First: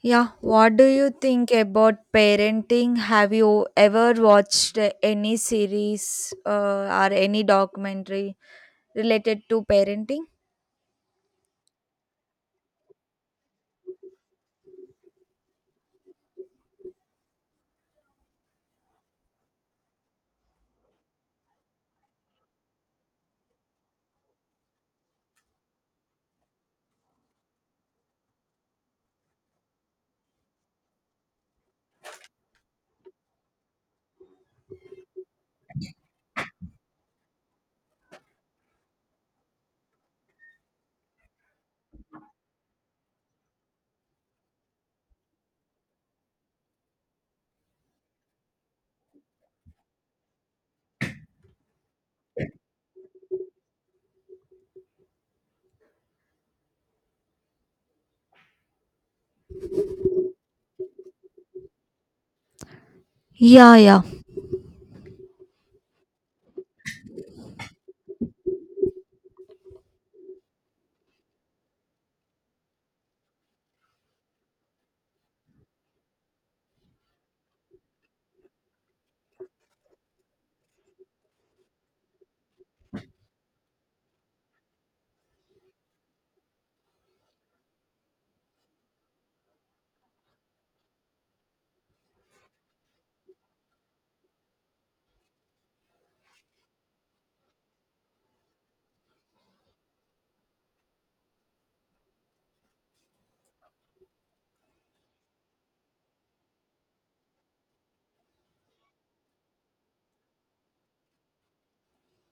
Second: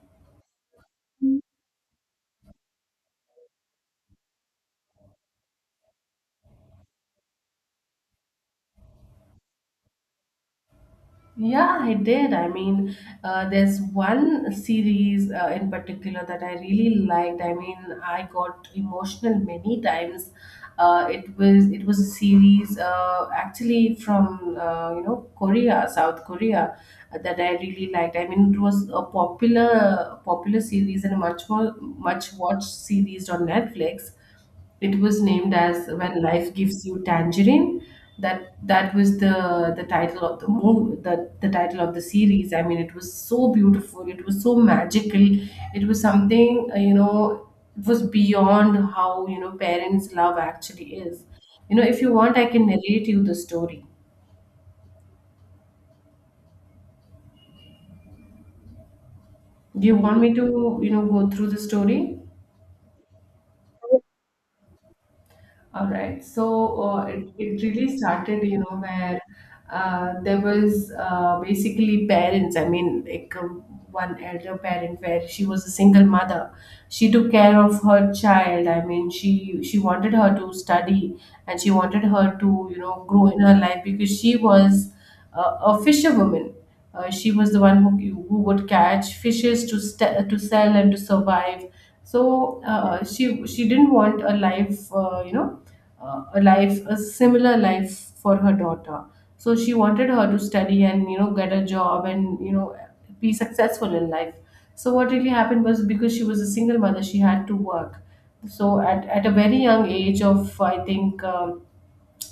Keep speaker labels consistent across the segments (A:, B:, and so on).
A: Yeah, what do you think about parenting? Have you ever watched any series or any documentary related to parenting?
B: Yeah, I did. There's one series in particular that I really liked. I got emotional many times. It was a series actually from Korea, South Korea, that I really liked. It was a popular series and a much watched series on Netflix. It was named as When Life Gives You Tangerine. That was the title of the movie, the title of the series. It was so beautiful. It was so magical. It was something, it was beyond how, parents love actually is. You know, if you want, I can narrate you the story. Do you want me to, go through the story?
A: Yeah, yeah.
B: All right. So it really started, you know, where there was, basically, parents. One elder parent where she was a single mother. She took care of her child. She wanted her to study and she wanted her to, you know, grow in her life, because she was a fisherwoman. She was the one who would catch fishes to to sell and to survive. So she didn't want a life, a life, a similar life for her daughter. So she wanted her to study and, you know, get a job and, you know, be successful in life. So what really happened was, because she was a single mother, she had to work. So at a very young age of, I think,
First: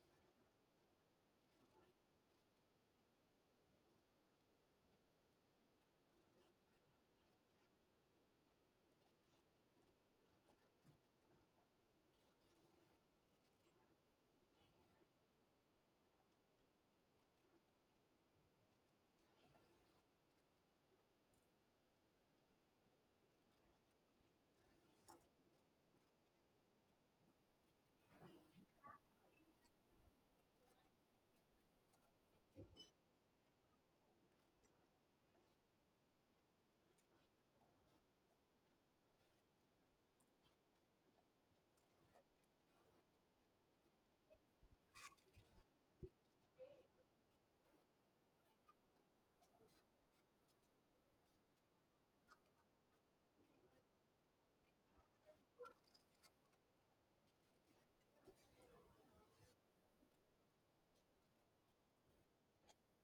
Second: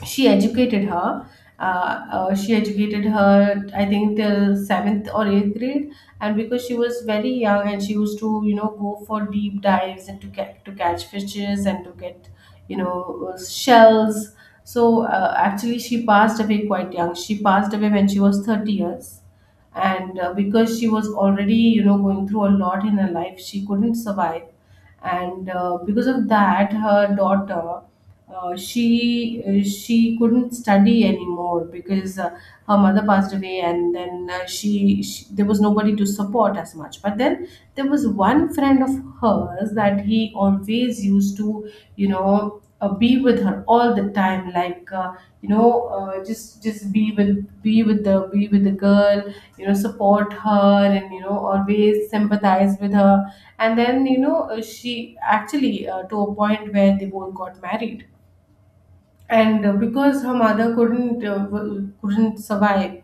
B: she educated her. She educated her, I think, till seventh or eighth grade. And because she was very young, and she used to, you know, go for deep dives and to catch fishes and to get, you know, shells. So actually, she passed away quite young. She passed away when she was 30 years, and because she was already, you know, going through a lot in her life, she couldn't survive. And because of that, her daughter, she, she couldn't study anymore, because her mother passed away. And then she there was nobody to support as much. But then there was one friend of hers that he always used to, be with her all the time, just be with, be with the girl, you know, support her and, you know, always sympathize with her. And then, she actually, to a point where they both got married. And because her mother couldn't, couldn't survive,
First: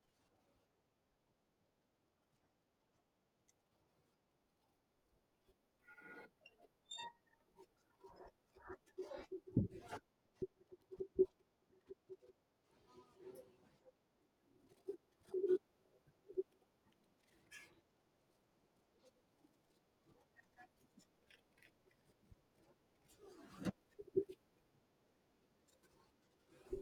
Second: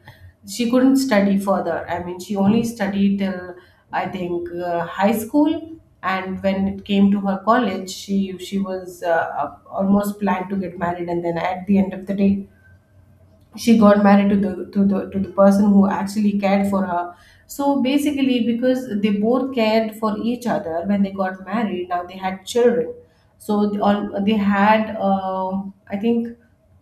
B: she couldn't study further. I mean, she only studied till, I think, high school. And when it came to her college, she was almost planned to get married. And then, at the end of the day, she got married to the to the to the person who actually cared for her. So basically, because they both cared for each other, when they got married, now they had children. So they had, I think,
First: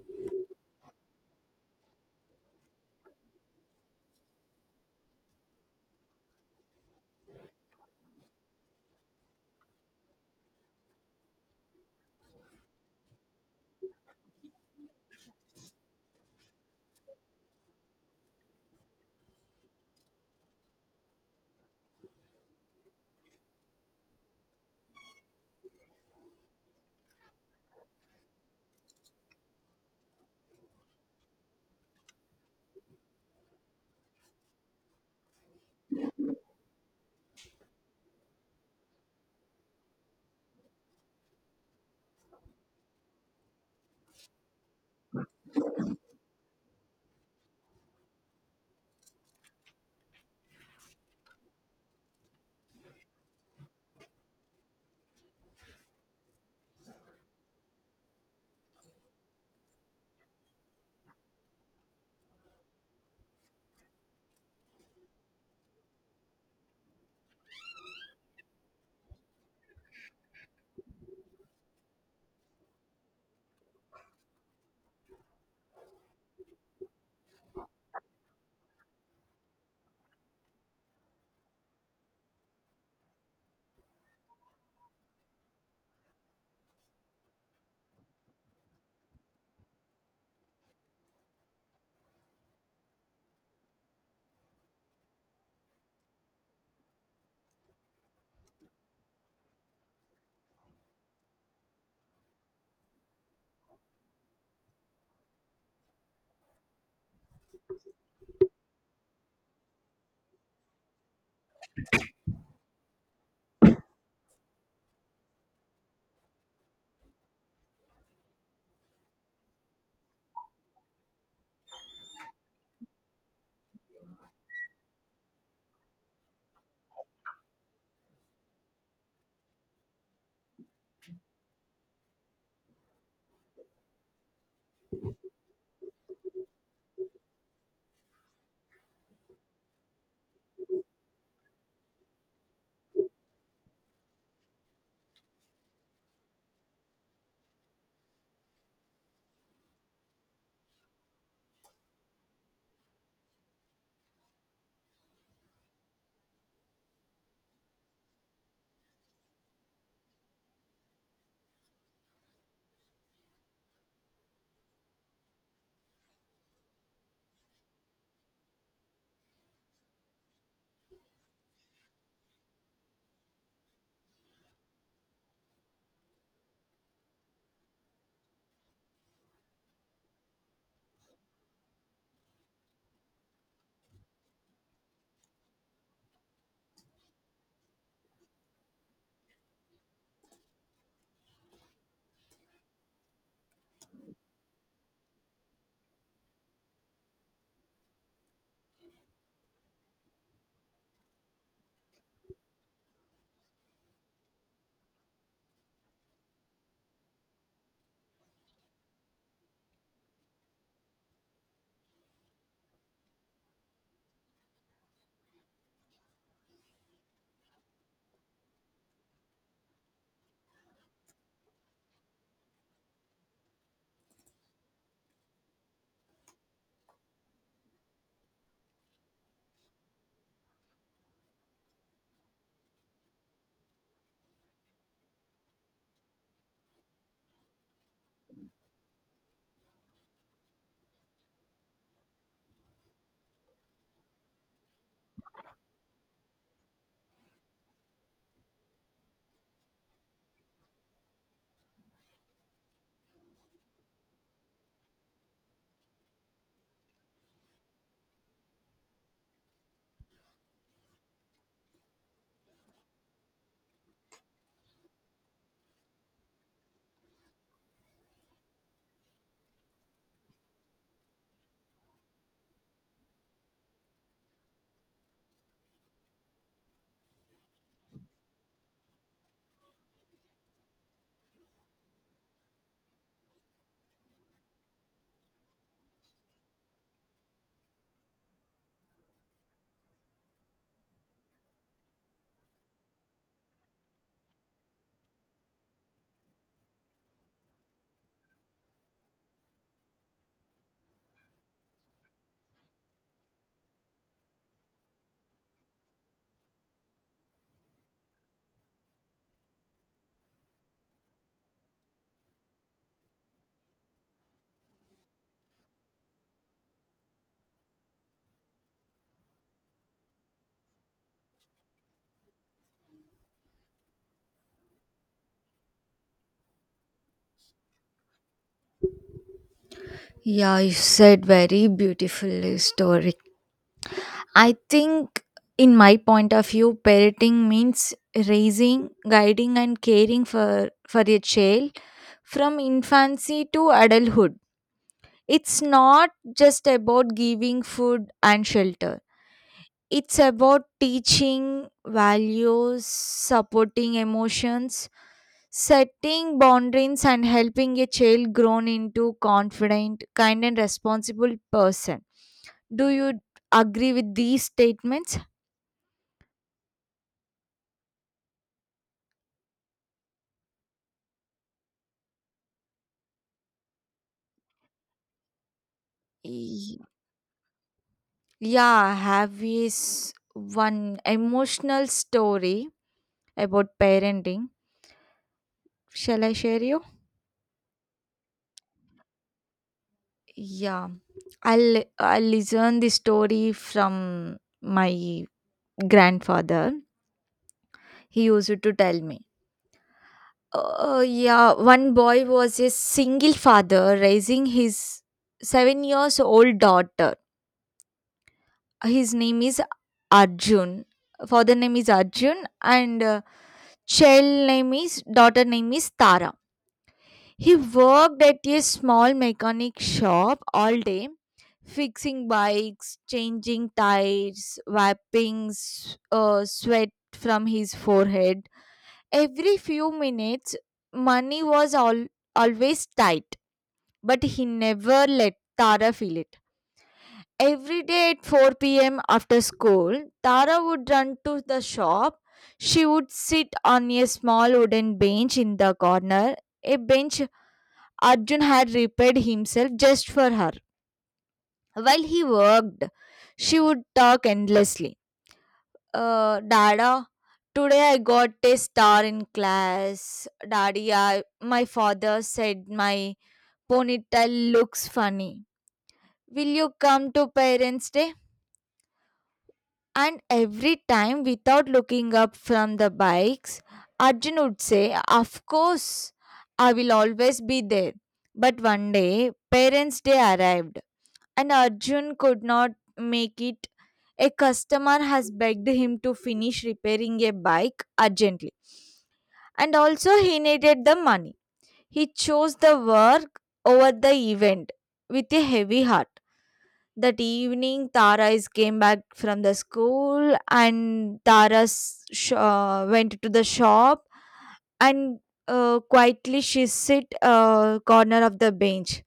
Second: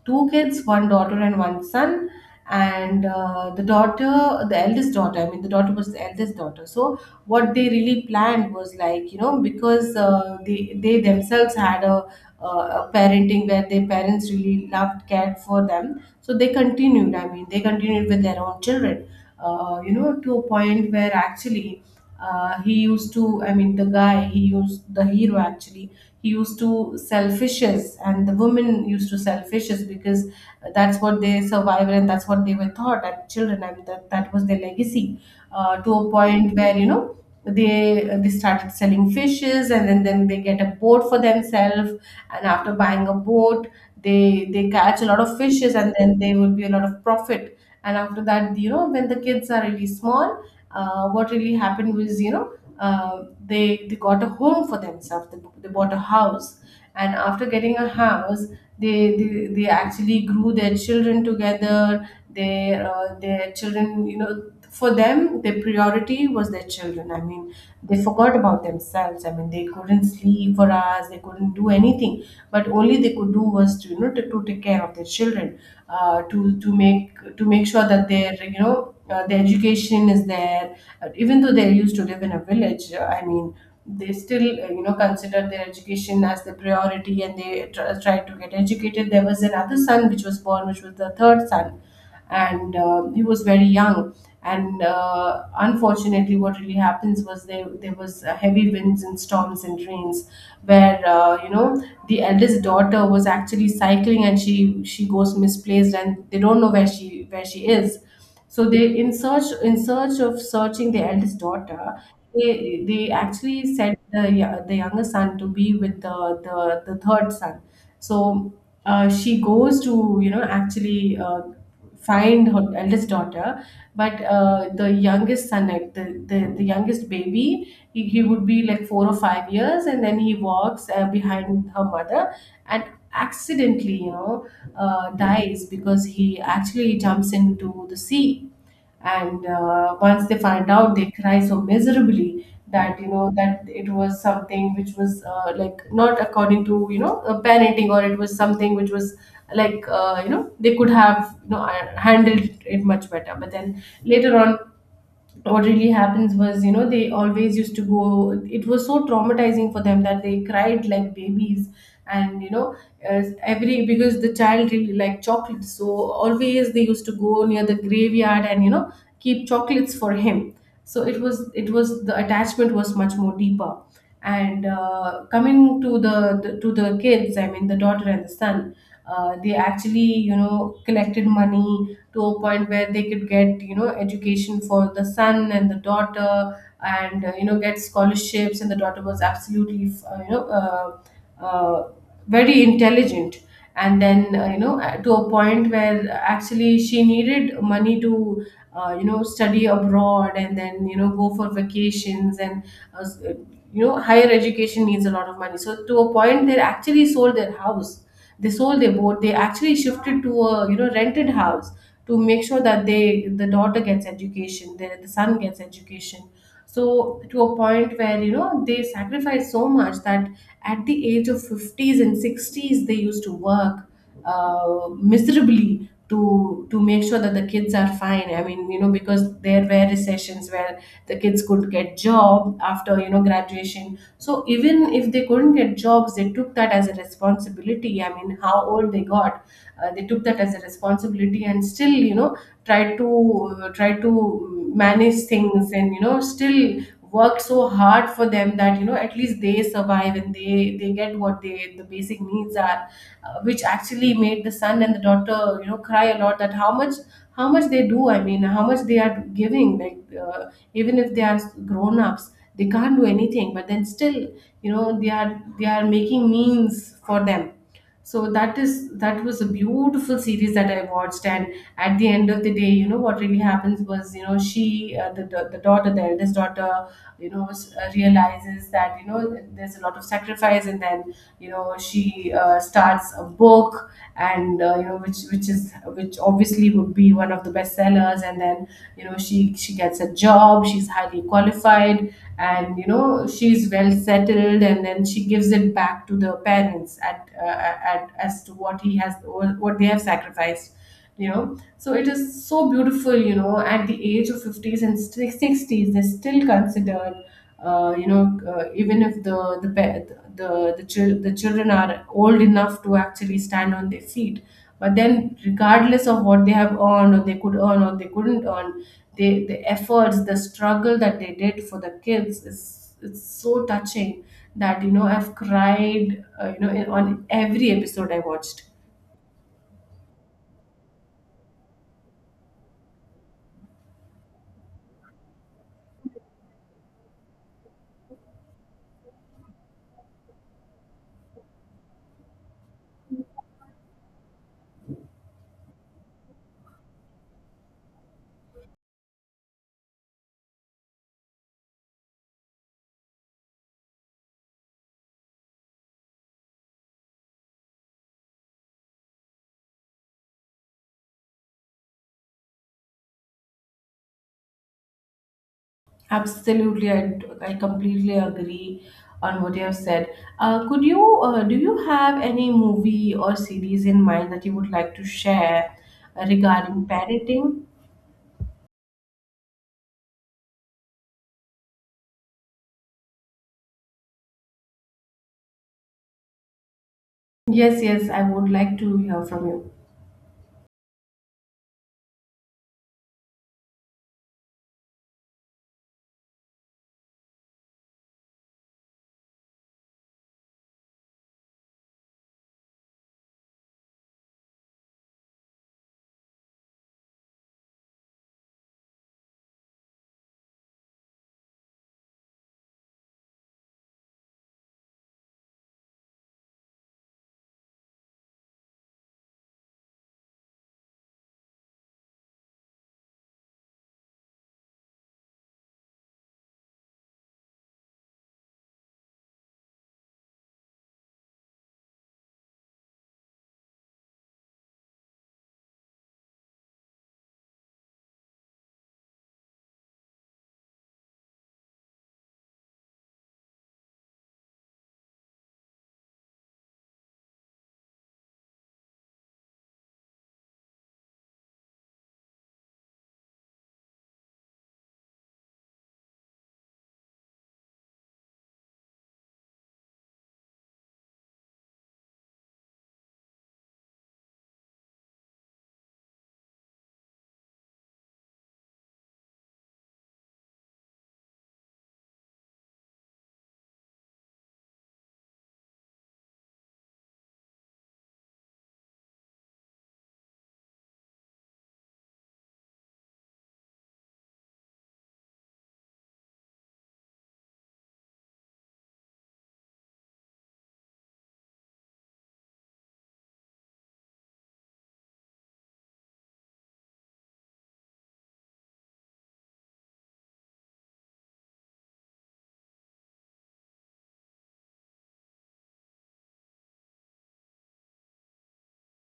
B: two kids, one daughter and one son. And the eldest daughter, I mean, the daughter was the eldest daughter. So what they really planned was, like, you know, because they themselves had a parenting where their parents really loved, cared for them. So they continued. I mean, they continued with their own children. You know, to a point where actually he used to. I mean, the guy, he used, the hero actually, he used to sell fishes, and the women used to sell fishes, because that's what they survived and that's what they were taught at children. I mean, that was their legacy. To a point where, you know, they started selling fishes, and then they get a boat for themselves. And after buying a boat, they catch a lot of fishes, and then there will be a lot of profit. And after that, you know, when the kids are really small, what really happened was, you know, they got a home for themselves. They bought a house. And after getting a house, they actually grew their children together, their, their children. You know, for them, their priority was their children. I mean, they forgot about themselves. I mean, they couldn't sleep for hours. They couldn't do anything, but only they could do was to, you know, to take care of their children, to to make sure that their, their education is there. Even though they used to live in a village, I mean, they still, you know, considered their education as the priority, and they tried to get educated. There was another son which was born, which was the third son. And he was very young. And unfortunately, what really happens was, there was heavy winds and storms and rains, where, the eldest daughter was actually cycling, and she goes misplaced, and they don't know where she, where she is. So they, in search of searching the eldest daughter, they actually sent the the younger son to be with the, the third son. So she goes to, you know, actually, find her eldest daughter. But the youngest son, like, the youngest baby, he would be like 4 or 5 years. And then he walks behind her mother, and accidentally, you know, dies, because he actually jumps into the sea. And once they find out, they cry so miserably, that, you know, that it was something which was, like, not according to, parenting, or it was something which was like, you know, they could have, handled it much better. But then later on, what really happens was, you know, they always used to go, it was so traumatizing for them that they cried like babies. And, you know, as every, because the child really liked chocolates, so always they used to go near the graveyard and, you know, keep chocolates for him. So it was, the attachment was much more deeper. And coming to the to the kids, I mean the daughter and the son, they actually, you know, collected money to a point where they could get, you know, education for the son and the daughter. And, you know, get scholarships. And the daughter was absolutely, uh, very intelligent. And then, to a point where actually she needed money to, you know, study abroad, and then, you know, go for vacations. And uh, s- uh, you know, higher education needs a lot of money. So to a point, they actually sold their house, they sold their boat, they actually shifted to a, you know, rented house, to make sure that the daughter gets education, the son gets education. So to a point where, you know, they sacrifice so much, that at the age of 50s and 60s they used to work uh, miserably, to make sure that the kids are fine. I mean, you know, because there were recessions where the kids could get job after, you know, graduation. So even if they couldn't get jobs, they took that as a responsibility. I mean, how old they got, they took that as a responsibility, and still, you know, tried to, try to manage things, and, you know, still work so hard for them, that, you know, at least they survive and they get what they, the basic needs are. Which actually made the son and the daughter, you know, cry a lot, that how much, how much they do. I mean, how much they are giving, like, uh, even if they are grown ups, they can't do anything, but then still, you know, they are making means for them. So that is, that was a beautiful series that I watched. And at the end of the day, you know, what really happens was, you know, she, the daughter, the eldest daughter, you know, realizes that, you know, there's a lot of sacrifice. And then, you know, she, starts a book, and, you know, which obviously would be one of the bestsellers. And then, you know, she gets a job, she's highly qualified, and, you know, she's well settled. And then she gives it back to the parents at, as to what he has, what they have sacrificed, you know. So it is so beautiful, you know, at the age of 50s and 60s they still consider, you know, even if the the pa- the, chil- the children are old enough to actually stand on their feet, but then regardless of what they have earned or they could earn or they couldn't earn, the efforts, the struggle that they did for the kids is, it's so touching, that you know I've cried, you know, on every episode I watched.
A: Yeah, you said very beautiful story. I think in my point of view, parenting means raising, guiding and caring for a child from infancy to adulthood. It's not just about giving food and shelter. It's about teaching values, supporting emotions, setting boundaries, and helping a child grow into confident, kind, and responsible person. Do you agree with these statements?
B: Absolutely, I completely agree on what you have said. Could you Do you have any movie or series in mind that you would like to share
A: Y-
B: regarding parenting?
A: Yeah, I have is one emotional story about parenting. Shall I share you?
B: Yes, yes, I would like to hear from you.
A: Yeah, I'll I'll listen the story from my grandfather. He used to tell me. Yeah, one boy was a single father raising his 7 years old daughter. His name is Arjun. Father name is Arjun and child name is daughter name is Tara. He worked at a small mechanic shop all day, fixing bikes, changing tires, wiping sweat from his forehead every few minutes. Money was all always tight, but he never let Tara feel it. Every day at 4 p.m. after school, Tara would run to the shop. She would sit on a small wooden bench in the corner, a bench Arjun had repaired himself just for her. While he worked, she would talk endlessly. Dada, today I got a star in class. Daddy, my father said my ponytail looks funny. Will you come to Parents' Day? And every time, without looking up from the bikes, Arjun would say, of course, I will always be there. But one day, Parents' Day arrived and Arjun could not make it. A customer has begged him to finish repairing a bike urgently, and also he needed the money. He chose the work over the event with a heavy heart. That evening, Tara is came back from the school, and Tara went to the shop, and quietly she sit corner of the bench.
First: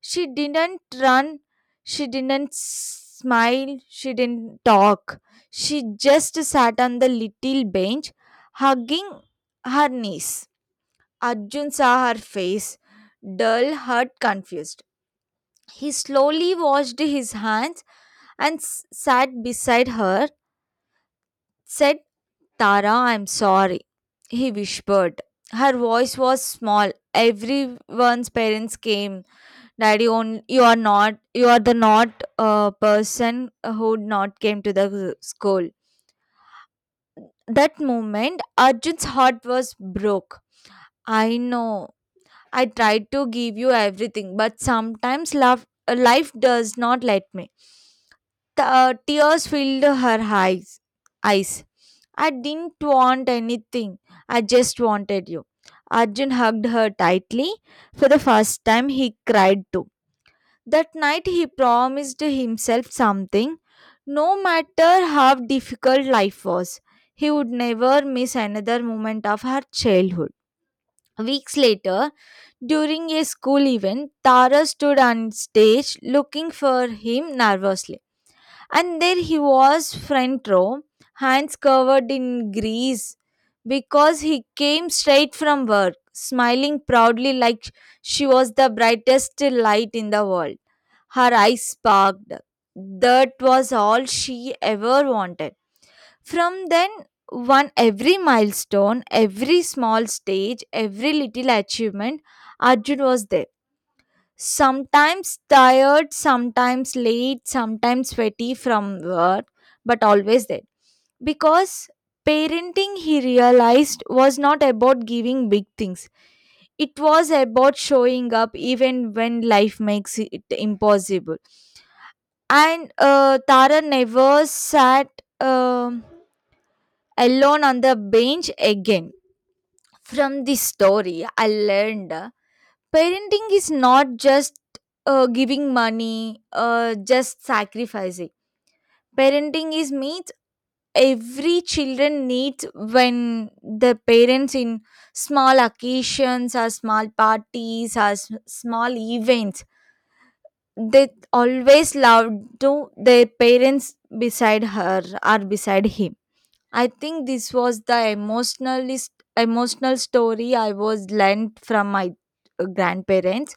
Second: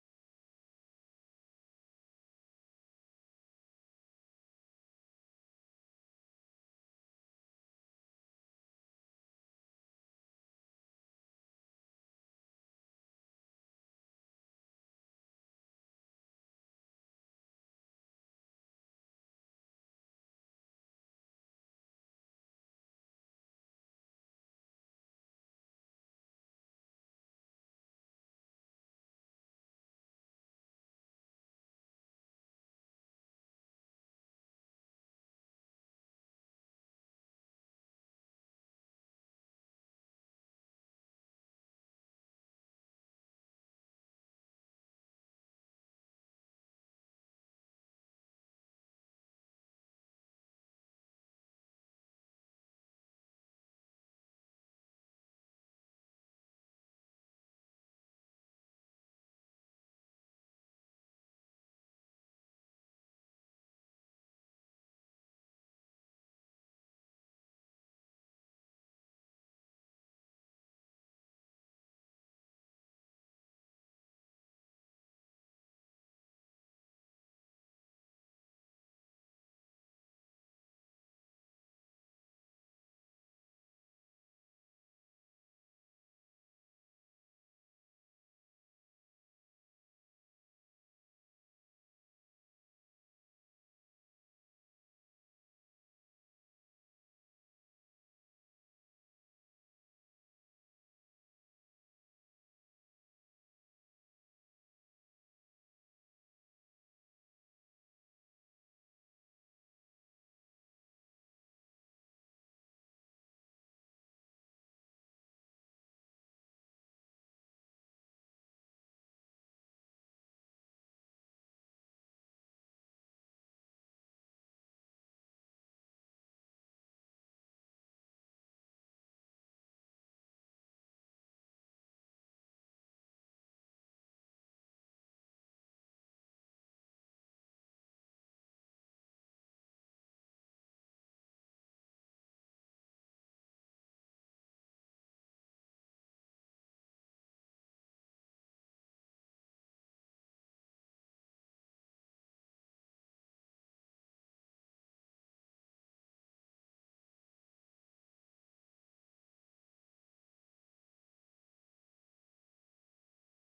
A: She didn't run. She didn't smile. She didn't talk. She just sat on the little bench, hugging her niece. Arjun saw her face, dull, hurt, confused. He slowly washed his hands and sat beside her, said, Tara, I'm sorry, he whispered. Her voice was small. Everyone's parents came. Daddy, on, you are not, you are the not person who not came to the school. That moment, Arjun's heart was broke. I know. I tried to give you everything, but sometimes love, life does not let me. Tears filled her eyes. I didn't want anything. I just wanted you. Arjun hugged her tightly. For the first time, he cried too. That night, he promised himself something. No matter how difficult life was, he would never miss another moment of her childhood. Weeks later, during a school event, Tara stood on stage looking for him nervously. And there he was, front row, hands covered in grease because he came straight from work, smiling proudly like she was the brightest light in the world. Her eyes sparkled. That was all she ever wanted. From then, on, every milestone, every small stage, every little achievement, Arjun was there. Sometimes tired, sometimes late, sometimes sweaty from work, but always there. Because parenting, he realized, was not about giving big things. It was about showing up even when life makes it impossible. And Tara never sat um alone on the bench again. From this story, I learned. Parenting is not just giving money, just sacrificing. Parenting is means every children needs when the parents in small occasions or small parties or small events they always love to their parents beside her or beside him. I think this was the emotionalist emotional story I was learned from my grandparents.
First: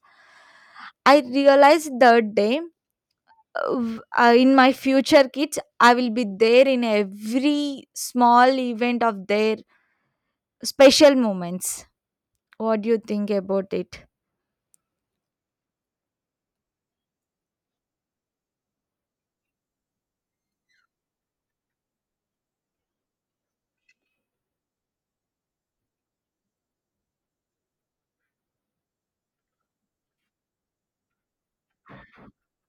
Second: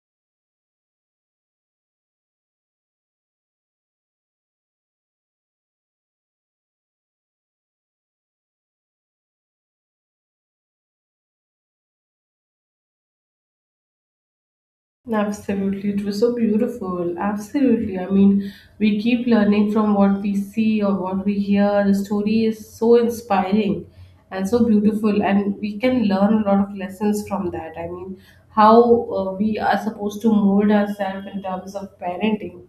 A: I realized that day, in my future kids, I will be there in every small event of their special moments. What do you think about it?
B: Absolutely, it was so beautiful. Absolutely. I mean, we keep learning from what we see or what we hear. The story is so inspiring and so beautiful, and we can learn a lot of lessons from that. I mean, how we are supposed to mold ourselves in terms of parenting.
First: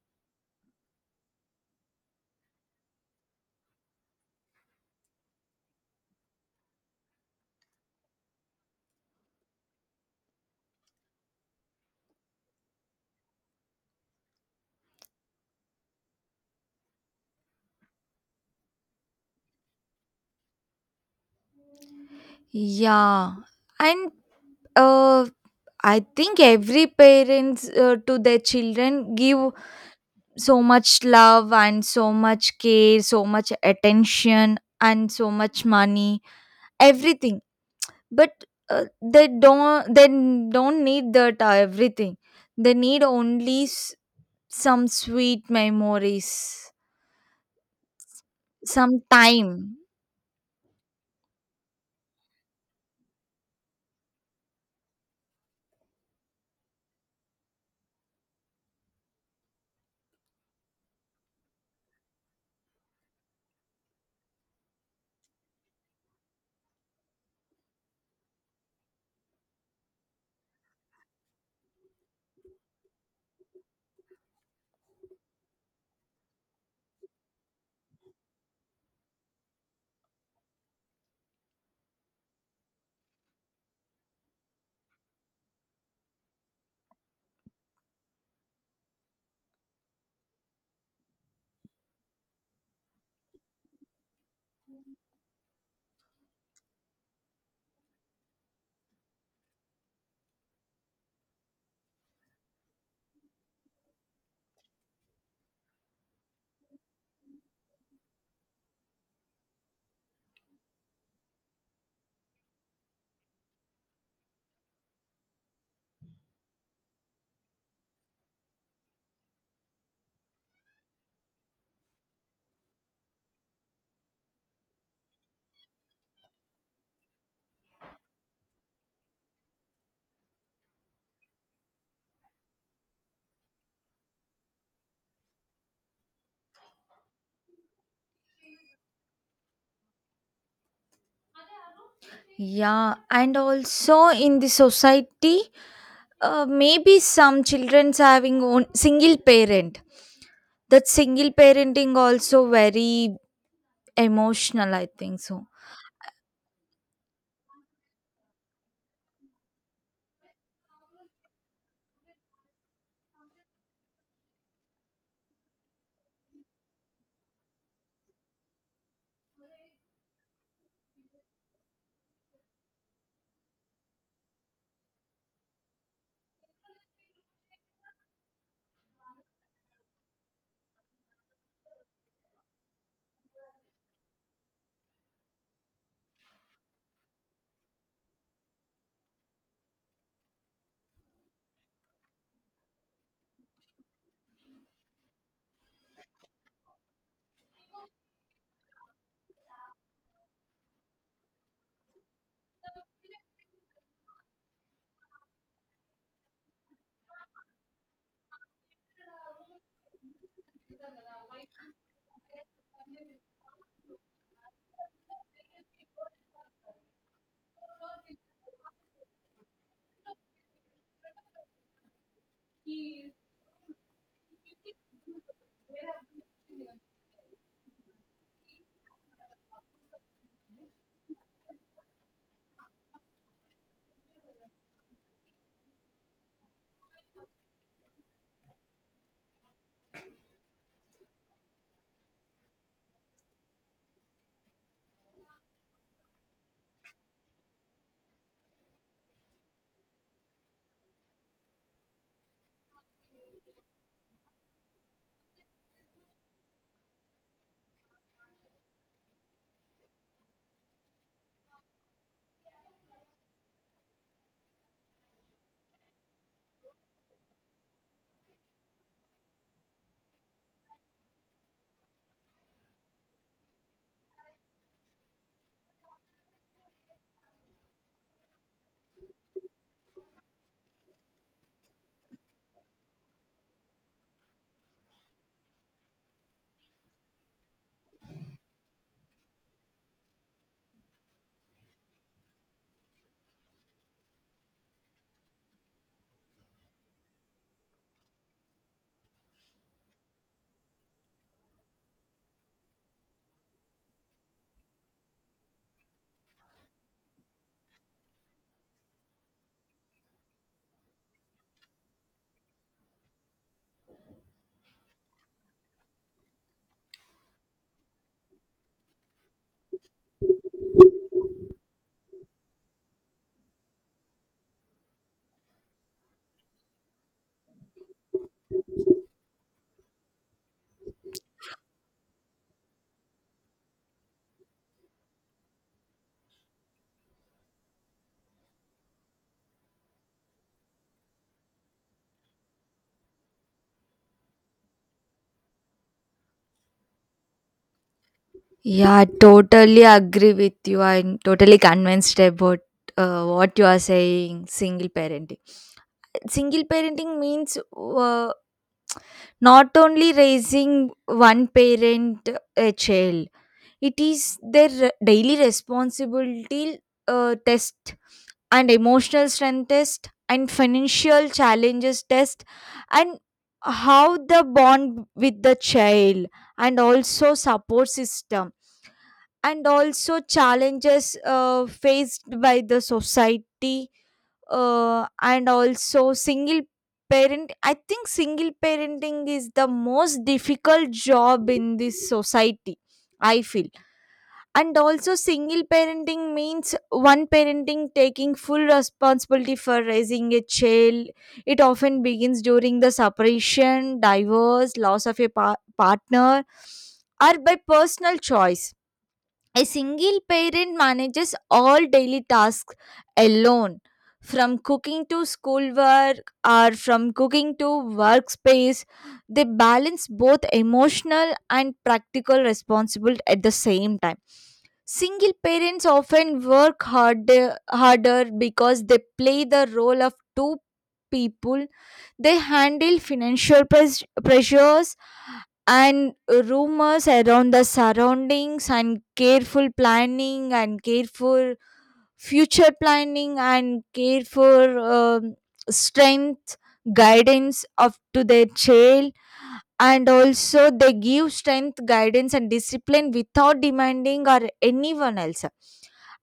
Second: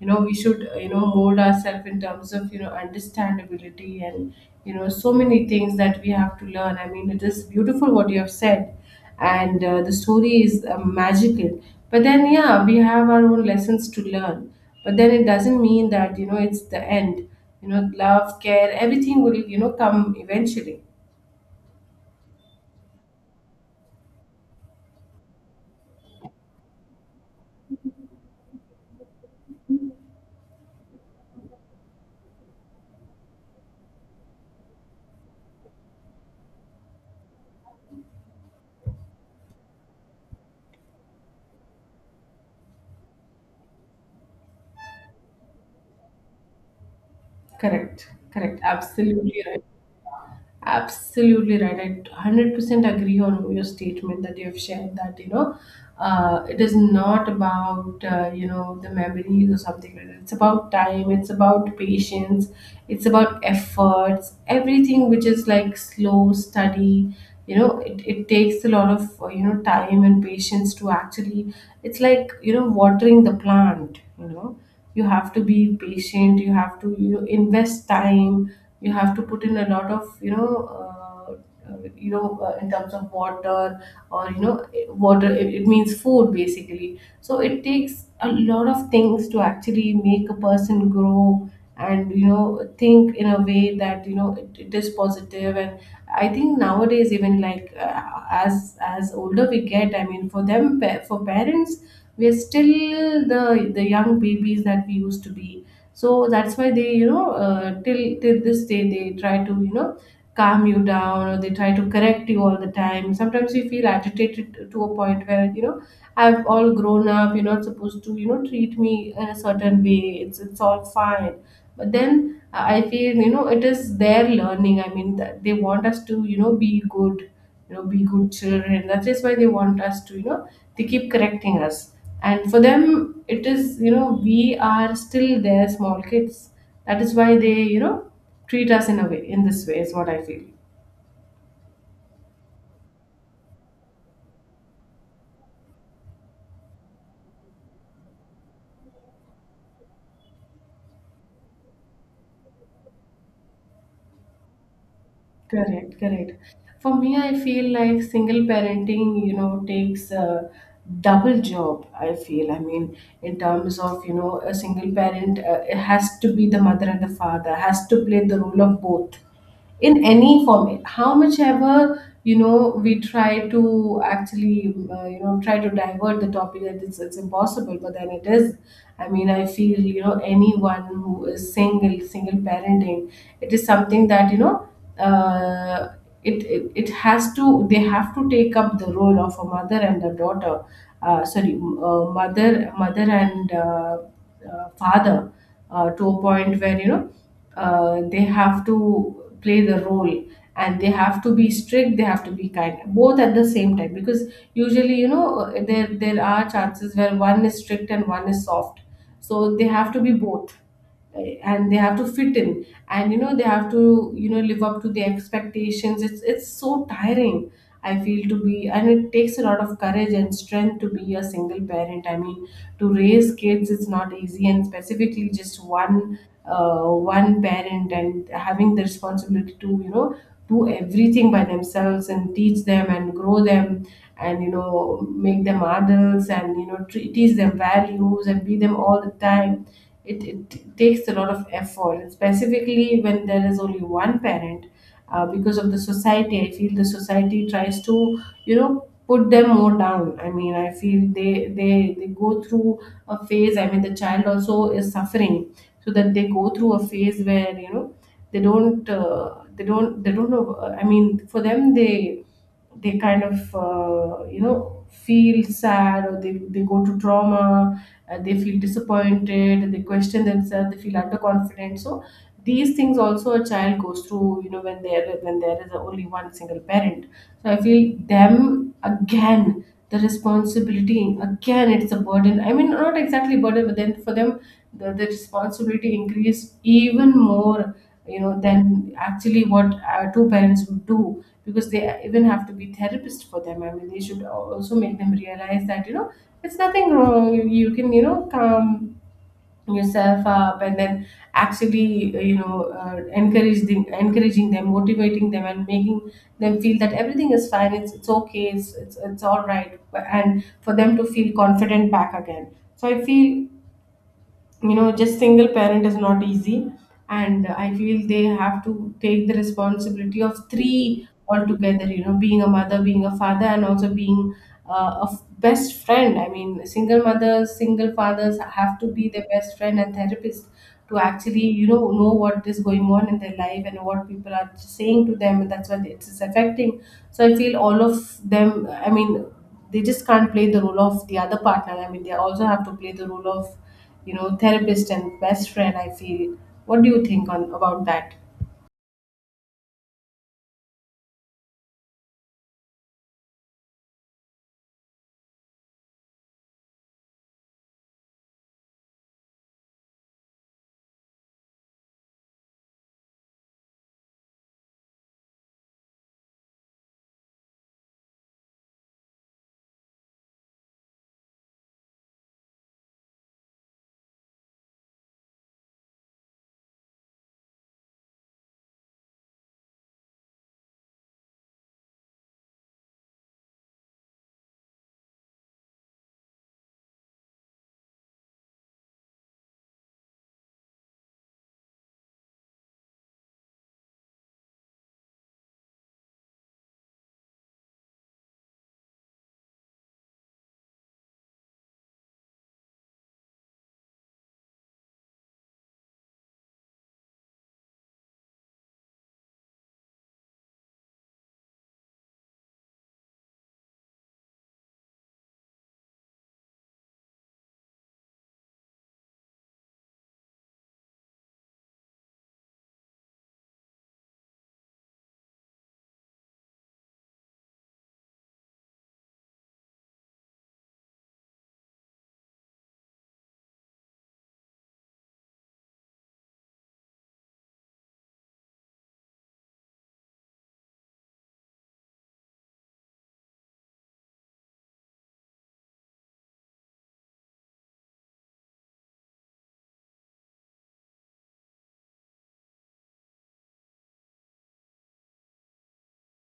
B: You know, we should, you know, mold ourselves in terms of, you know, understandability and, you know, so many things that we have to learn. I mean, it is beautiful what you have said, and the story is magical, but then, yeah, we have our own lessons to learn. But then it doesn't mean that, you know, it's the end. You know, love, care, everything will, you know, come eventually.
A: Yeah, and uh, I think every parents to their children give so much love and so much care, so much attention and so much money, everything but they don't need that everything. They need only some sweet memories
B: Correct, correct,
A: some
B: absolutely right.
A: time.
B: Absolutely right. I 100% agree on your statement that you have shared that, you know, it is not about, you know, the memories or something like that. It's about time, it's about patience, it's about efforts, everything which is like slow study. You know, it takes a lot of, you know, time and patience to actually, it's like, you know, watering the plant, you know. You have to be patient, you have to, you know, invest time. You have to put in a lot of, you know, uh, you know, in terms of water, or you know, water, it means food basically, so it takes a lot of things to actually make a person grow and, you know, think in a way that, you know, it is positive. And I think nowadays, even like, as older we get, I mean, for them, for parents, we are still the young babies that we used to be. So that's why they, you know, till this day they try to, you know, calm you down, or they try to correct you all the time. Sometimes you feel agitated to a point where, you know, I've all grown up, you're not supposed to, you know, treat me in a certain way. It's all fine. But then I feel, you know, it is their learning, I mean, that they want us to, you know, be good. You know, be good children. That is why they want us to, you know, they keep correcting us. And for them it is, you know, we are still their small kids. That is why they, you know, treat us in a way, in this way, is what I feel.
A: Yeah, and also in the society, maybe some children's having own single parent, that single parenting also very emotional, I think so.
B: Correct, correct. For me, I feel like single parenting, you know, takes a double job. I feel, I mean, in terms of, you know, a single parent, it has to be the mother and the father, has to play the role of both in any form. How much ever, you know, we try to actually, you know, try to divert the topic that it's impossible, but then it is. I mean, I feel, you know, anyone who is single parenting, it is something that, you know, uh, it, it it has to they have to take up the role of a mother and a daughter sorry m- mother mother and father, to a point where, you know, they have to play the role, and they have to be strict, they have to be kind both at the same time, because usually, you know, there are chances where one is strict and one is soft, so they have to be both. And they have to fit in, and you know they have to, you know, live up to the expectations. It's so tiring, I feel, to be, and it takes a lot of courage and strength to be a single parent. I mean, to raise kids is not easy, and specifically just uh, one parent and having the responsibility to, you know, do everything by themselves and teach them and grow them, and you know, make them adults, and you know, teach them values, and be them all the time. It takes a lot of effort, and specifically when there is only one parent. Because of the society, I feel the society tries to, you know, put them more down. I mean, I feel they go through a phase. I mean, the child also is suffering, so that they go through a phase where, you know, they don't know, I mean, for them, they kind of, you know, feel sad, or they go to trauma, they feel disappointed, they question themselves, they feel underconfident. So these things also a child goes through, you know, when there is only one single parent. So I feel them again, the responsibility again, it's a burden, I mean, not exactly burden, but then for them the responsibility increased even more, you know, than actually what two parents would do, because they even have to be therapist for them. I mean, they should also make them realize that, you know, it's nothing wrong. You can, you know, calm yourself up, and then actually, you know, encouraging them, motivating them, and making them feel that everything is fine, it's okay, it's all right, and for them to feel confident back again. So I feel, you know, just single parent is not easy, and I feel they have to take the responsibility of three altogether, you know, being a mother, being a father, and also being a best friend. I mean, single mothers, single fathers have to be their best friend and therapist to actually, you know what is going on in their life and what people are saying to them, and that's what it's affecting. So I feel all of them, I mean, they just can't play the role of the other partner. I mean, they also have to play the role of, you know, therapist and best friend, I feel. What do you think on about that?
A: Yeah, I totally agree with you. I'm totally convinced about what you are saying. Single parenting, single parenting means, not only raising one parent a child, it is their daily responsibility, test and emotional strength test and financial challenges test, and how the bond with the child and also support system and also challenges faced by the society, and also single parent. I think single parenting is the most difficult job in this society, I feel. And also single parenting means one parenting taking full responsibility for raising a child. It often begins during the separation, divorce, loss of a partner, or by personal choice. A single parent manages all daily tasks alone, from cooking to schoolwork or from cooking to workspace. They balance both emotional and practical responsibility at the same time. Single parents often work harder because they play the role of two people. They handle financial pressures and rumors around the surroundings and careful planning and careful future planning and careful strength guidance of to their child, and also they give strength guidance and discipline without demanding or anyone else.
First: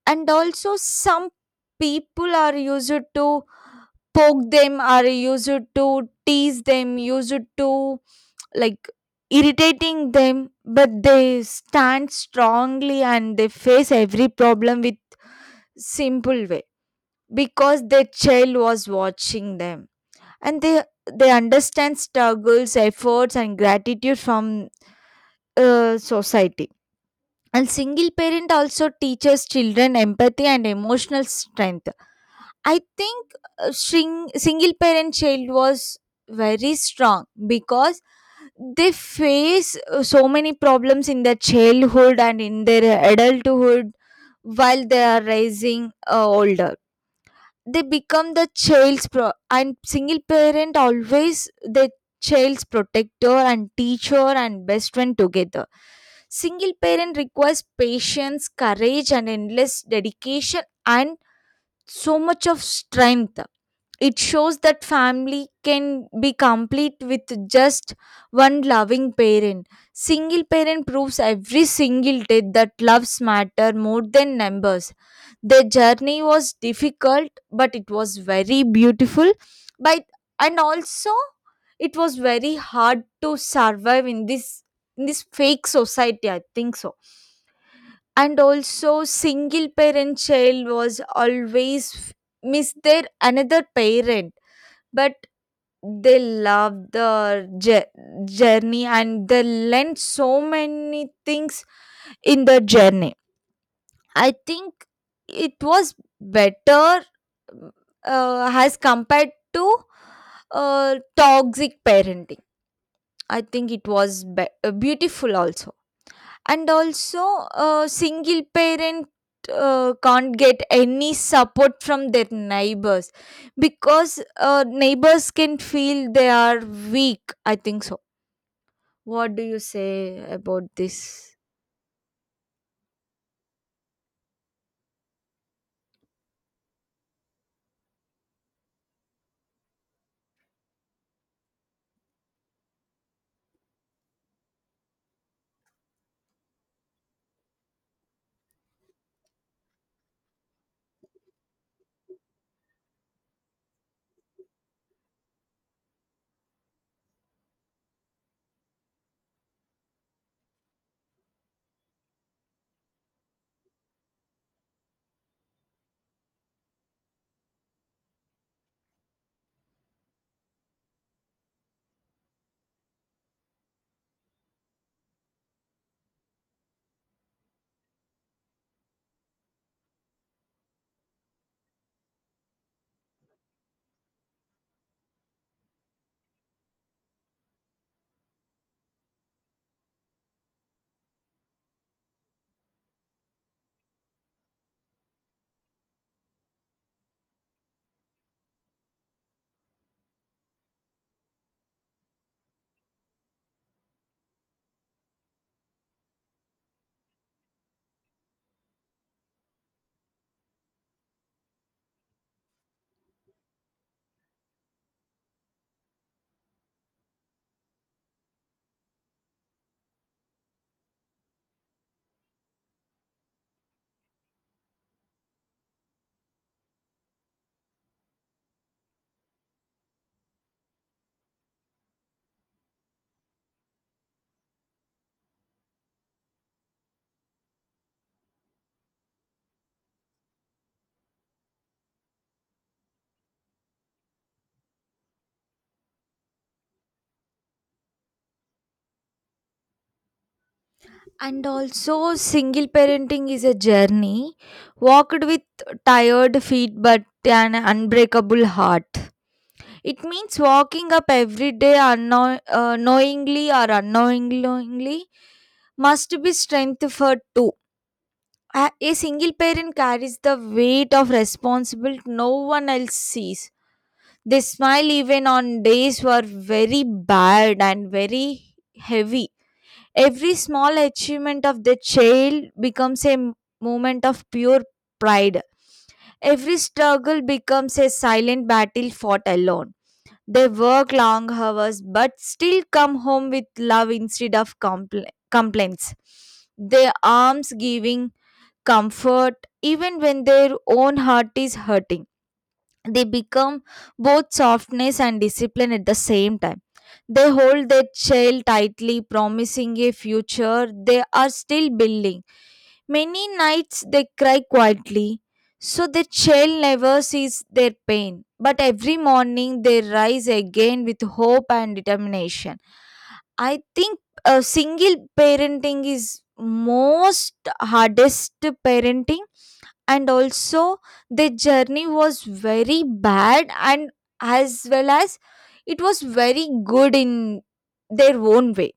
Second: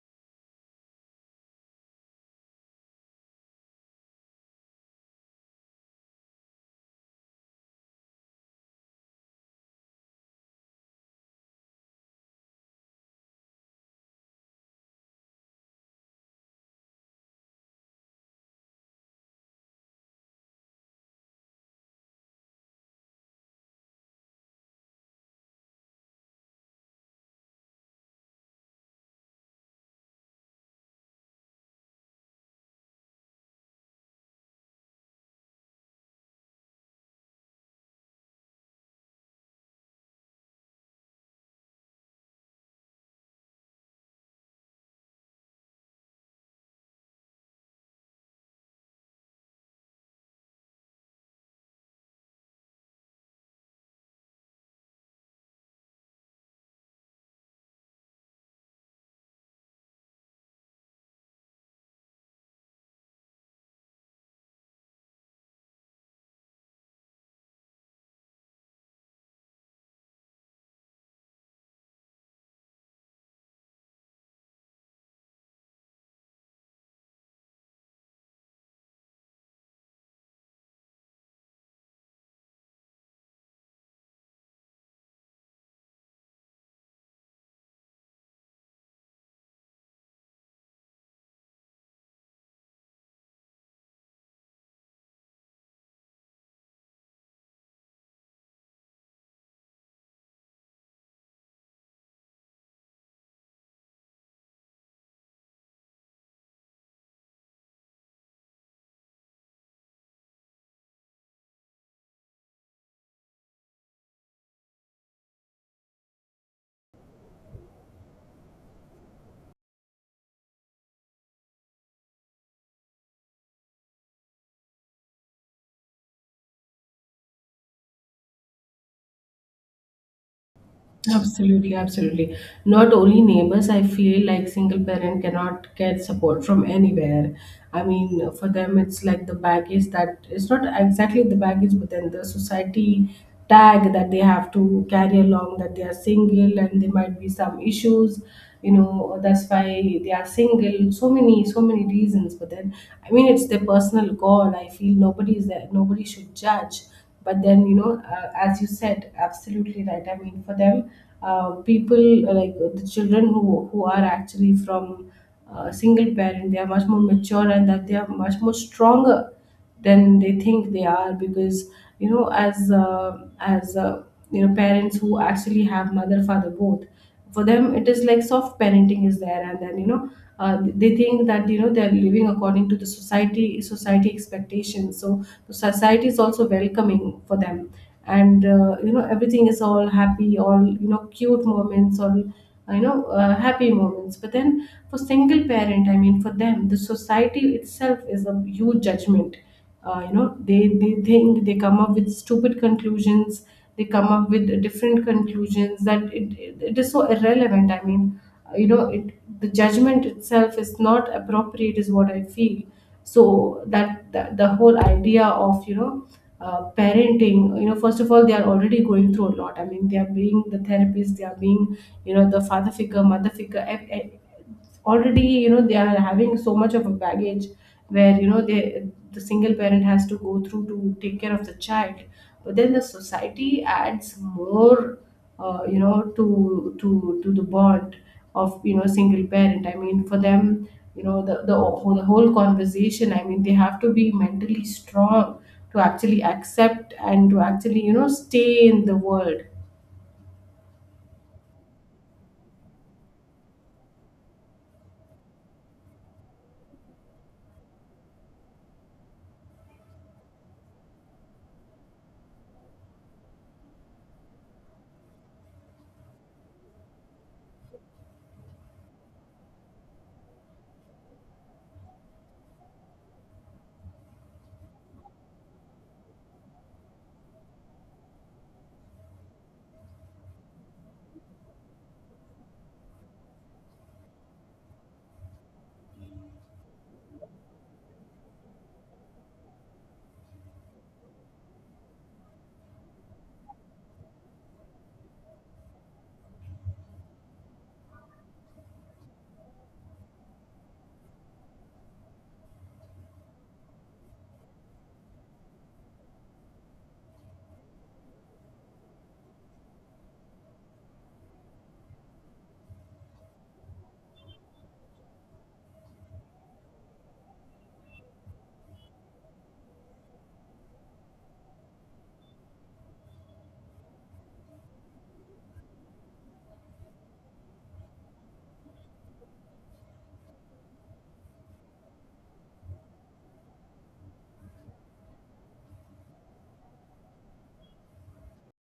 A: And also some people are used to poke them, are used to tease them, used to like irritating them, but they stand strongly and they face every problem with simple way because their child was watching them, and they understand struggles efforts and gratitude from society. And single parent also teaches children empathy and emotional strength, I think. Single parent child was very strong because they face so many problems in their childhood and in their adulthood while they are rising older. They become the and single parent always the child's protector and teacher and best friend together. Single parent requires patience, courage, and endless dedication and so much of strength. It shows that family can be complete with just one loving parent. Single parent proves every single day that loves matter more than numbers. Their journey was difficult, but it was very beautiful. But and also it was very hard to survive in this, fake society, I think so. And also single parent child was always miss their another parent, but they love the journey and they learn so many things in the journey. I think it was better as compared to uh, toxic parenting. I think it was beautiful also. And also, a single parent can't get any support from their neighbors because neighbors can feel they are weak, I think so. What do you say about this?
B: Absolutely, absolutely. Not only neighbors, I feel like single parent cannot get support from anywhere. I mean, for them, it's like the baggage, that it's not exactly the baggage, but then the society tag that they have to carry along that they are single and there might be some issues, you know, that's why they are single. So many, so many reasons. But then, I mean, it's their personal call. I feel nobody is there, nobody should judge. But then, you know, as you said, absolutely right, I mean, for them, people, like, the children who are actually from single parent, they are much more mature, and that they are much more stronger than they think they are, because, you know, as you know, parents who actually have mother, father, both, for them it is like soft parenting is there. And then, you know, they think that, you know, they are living according to the society expectations, so the society is also welcoming for them. And you know, everything is all happy, all you know, cute moments, all you know, happy moments. But then for single parent, I mean, for them the society itself is a huge judgment. You know, they think, they come up with stupid conclusions, they come up with different conclusions, that it is so irrelevant, I mean, you know, it the judgment itself is not appropriate, is what I feel. So that the whole idea of, you know, parenting, you know, first of all they are already going through a lot. I mean, they are being the therapist, they are being, you know, the father figure, mother figure, already, you know, they are having so much of a baggage where, you know, the single parent has to go through to take care of the child. But then the society adds more, you know, to the bond of, you know, single parent. I mean, for them, you know, the whole conversation, I mean, they have to be mentally strong to actually accept and to actually, you know, stay in the world.
A: And also, single parenting is a journey walked with tired feet but an unbreakable heart. It means walking up every day knowingly or unknowingly must be strengthened too. A single parent carries the weight of responsibility no one else sees. They smile even on days were very bad and very heavy. Every small achievement of the child becomes a moment of pure pride. Every struggle becomes a silent battle fought alone. They work long hours but still come home with love instead of complaints. Their arms giving comfort even when their own heart is hurting, they become both softness and discipline at the same time. They hold their child tightly, promising a future they are still building. Many nights they cry quietly, so the child never sees their pain. But every morning they rise again with hope and determination. I think single parenting is most hardest parenting, and also the journey was very bad and as well as it was very good in their own way,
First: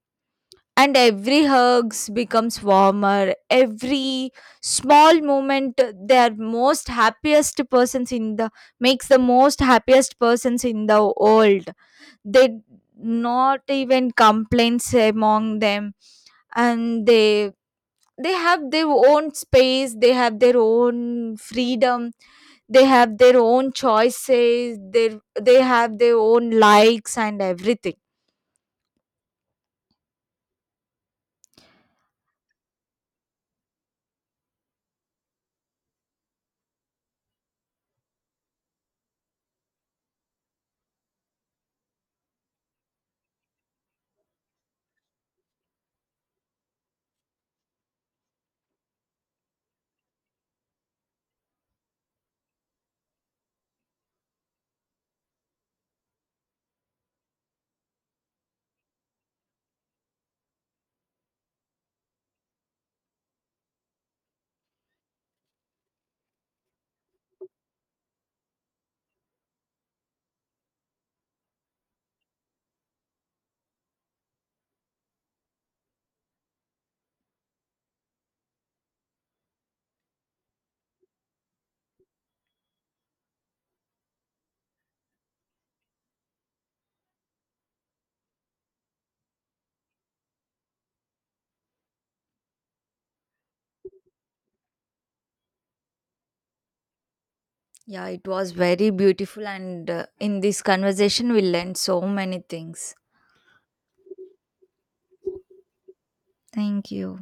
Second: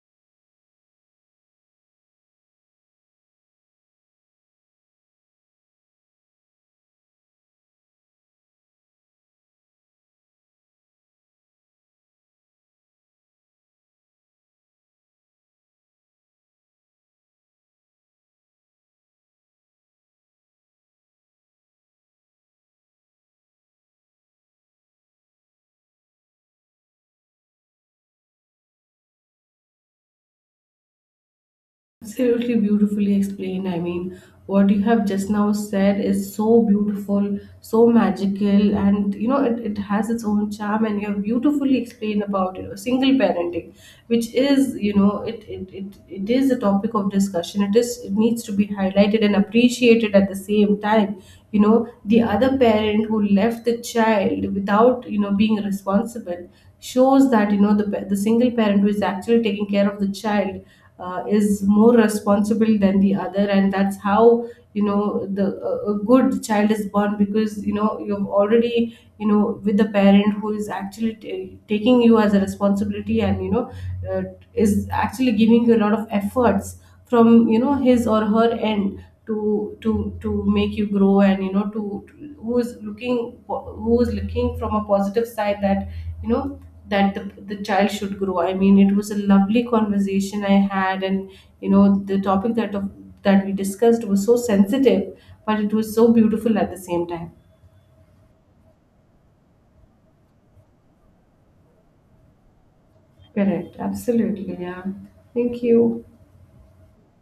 A: and every hugs becomes warmer. Every small moment they are most happiest persons in the makes the most happiest persons in the world. They not even complaints among them, and they have their own space, they have their own freedom, they have their own choices, they have their own likes and everything.
B: Absolutely, beautifully explained. I mean, what you have just now said is so beautiful, so magical, and you know, it has its own charm. And you have beautifully explained about, you know, single parenting, which is, you know, it is a topic of discussion. It needs to be highlighted and appreciated at the same time. You know, the other parent who left the child without, you know, being responsible shows that, you know, the single parent who is actually taking care of the child is more responsible than the other, and that's how, you know, the a good child is born, because you know, you've already, you know, with the parent who is actually taking you as a responsibility, and you know, uh, is actually giving you a lot of efforts from, you know, his or her end, to make you grow, and you know, to who is looking from a positive side, that, you know, that the child should grow. I mean, it was a lovely conversation I had, and you know, the topic that we discussed was so sensitive, but it was so beautiful at the same time.
A: Yeah, it was very beautiful and in this conversation we learned so many things.
B: Correct, absolutely, yeah. Thank you.
A: Thank you.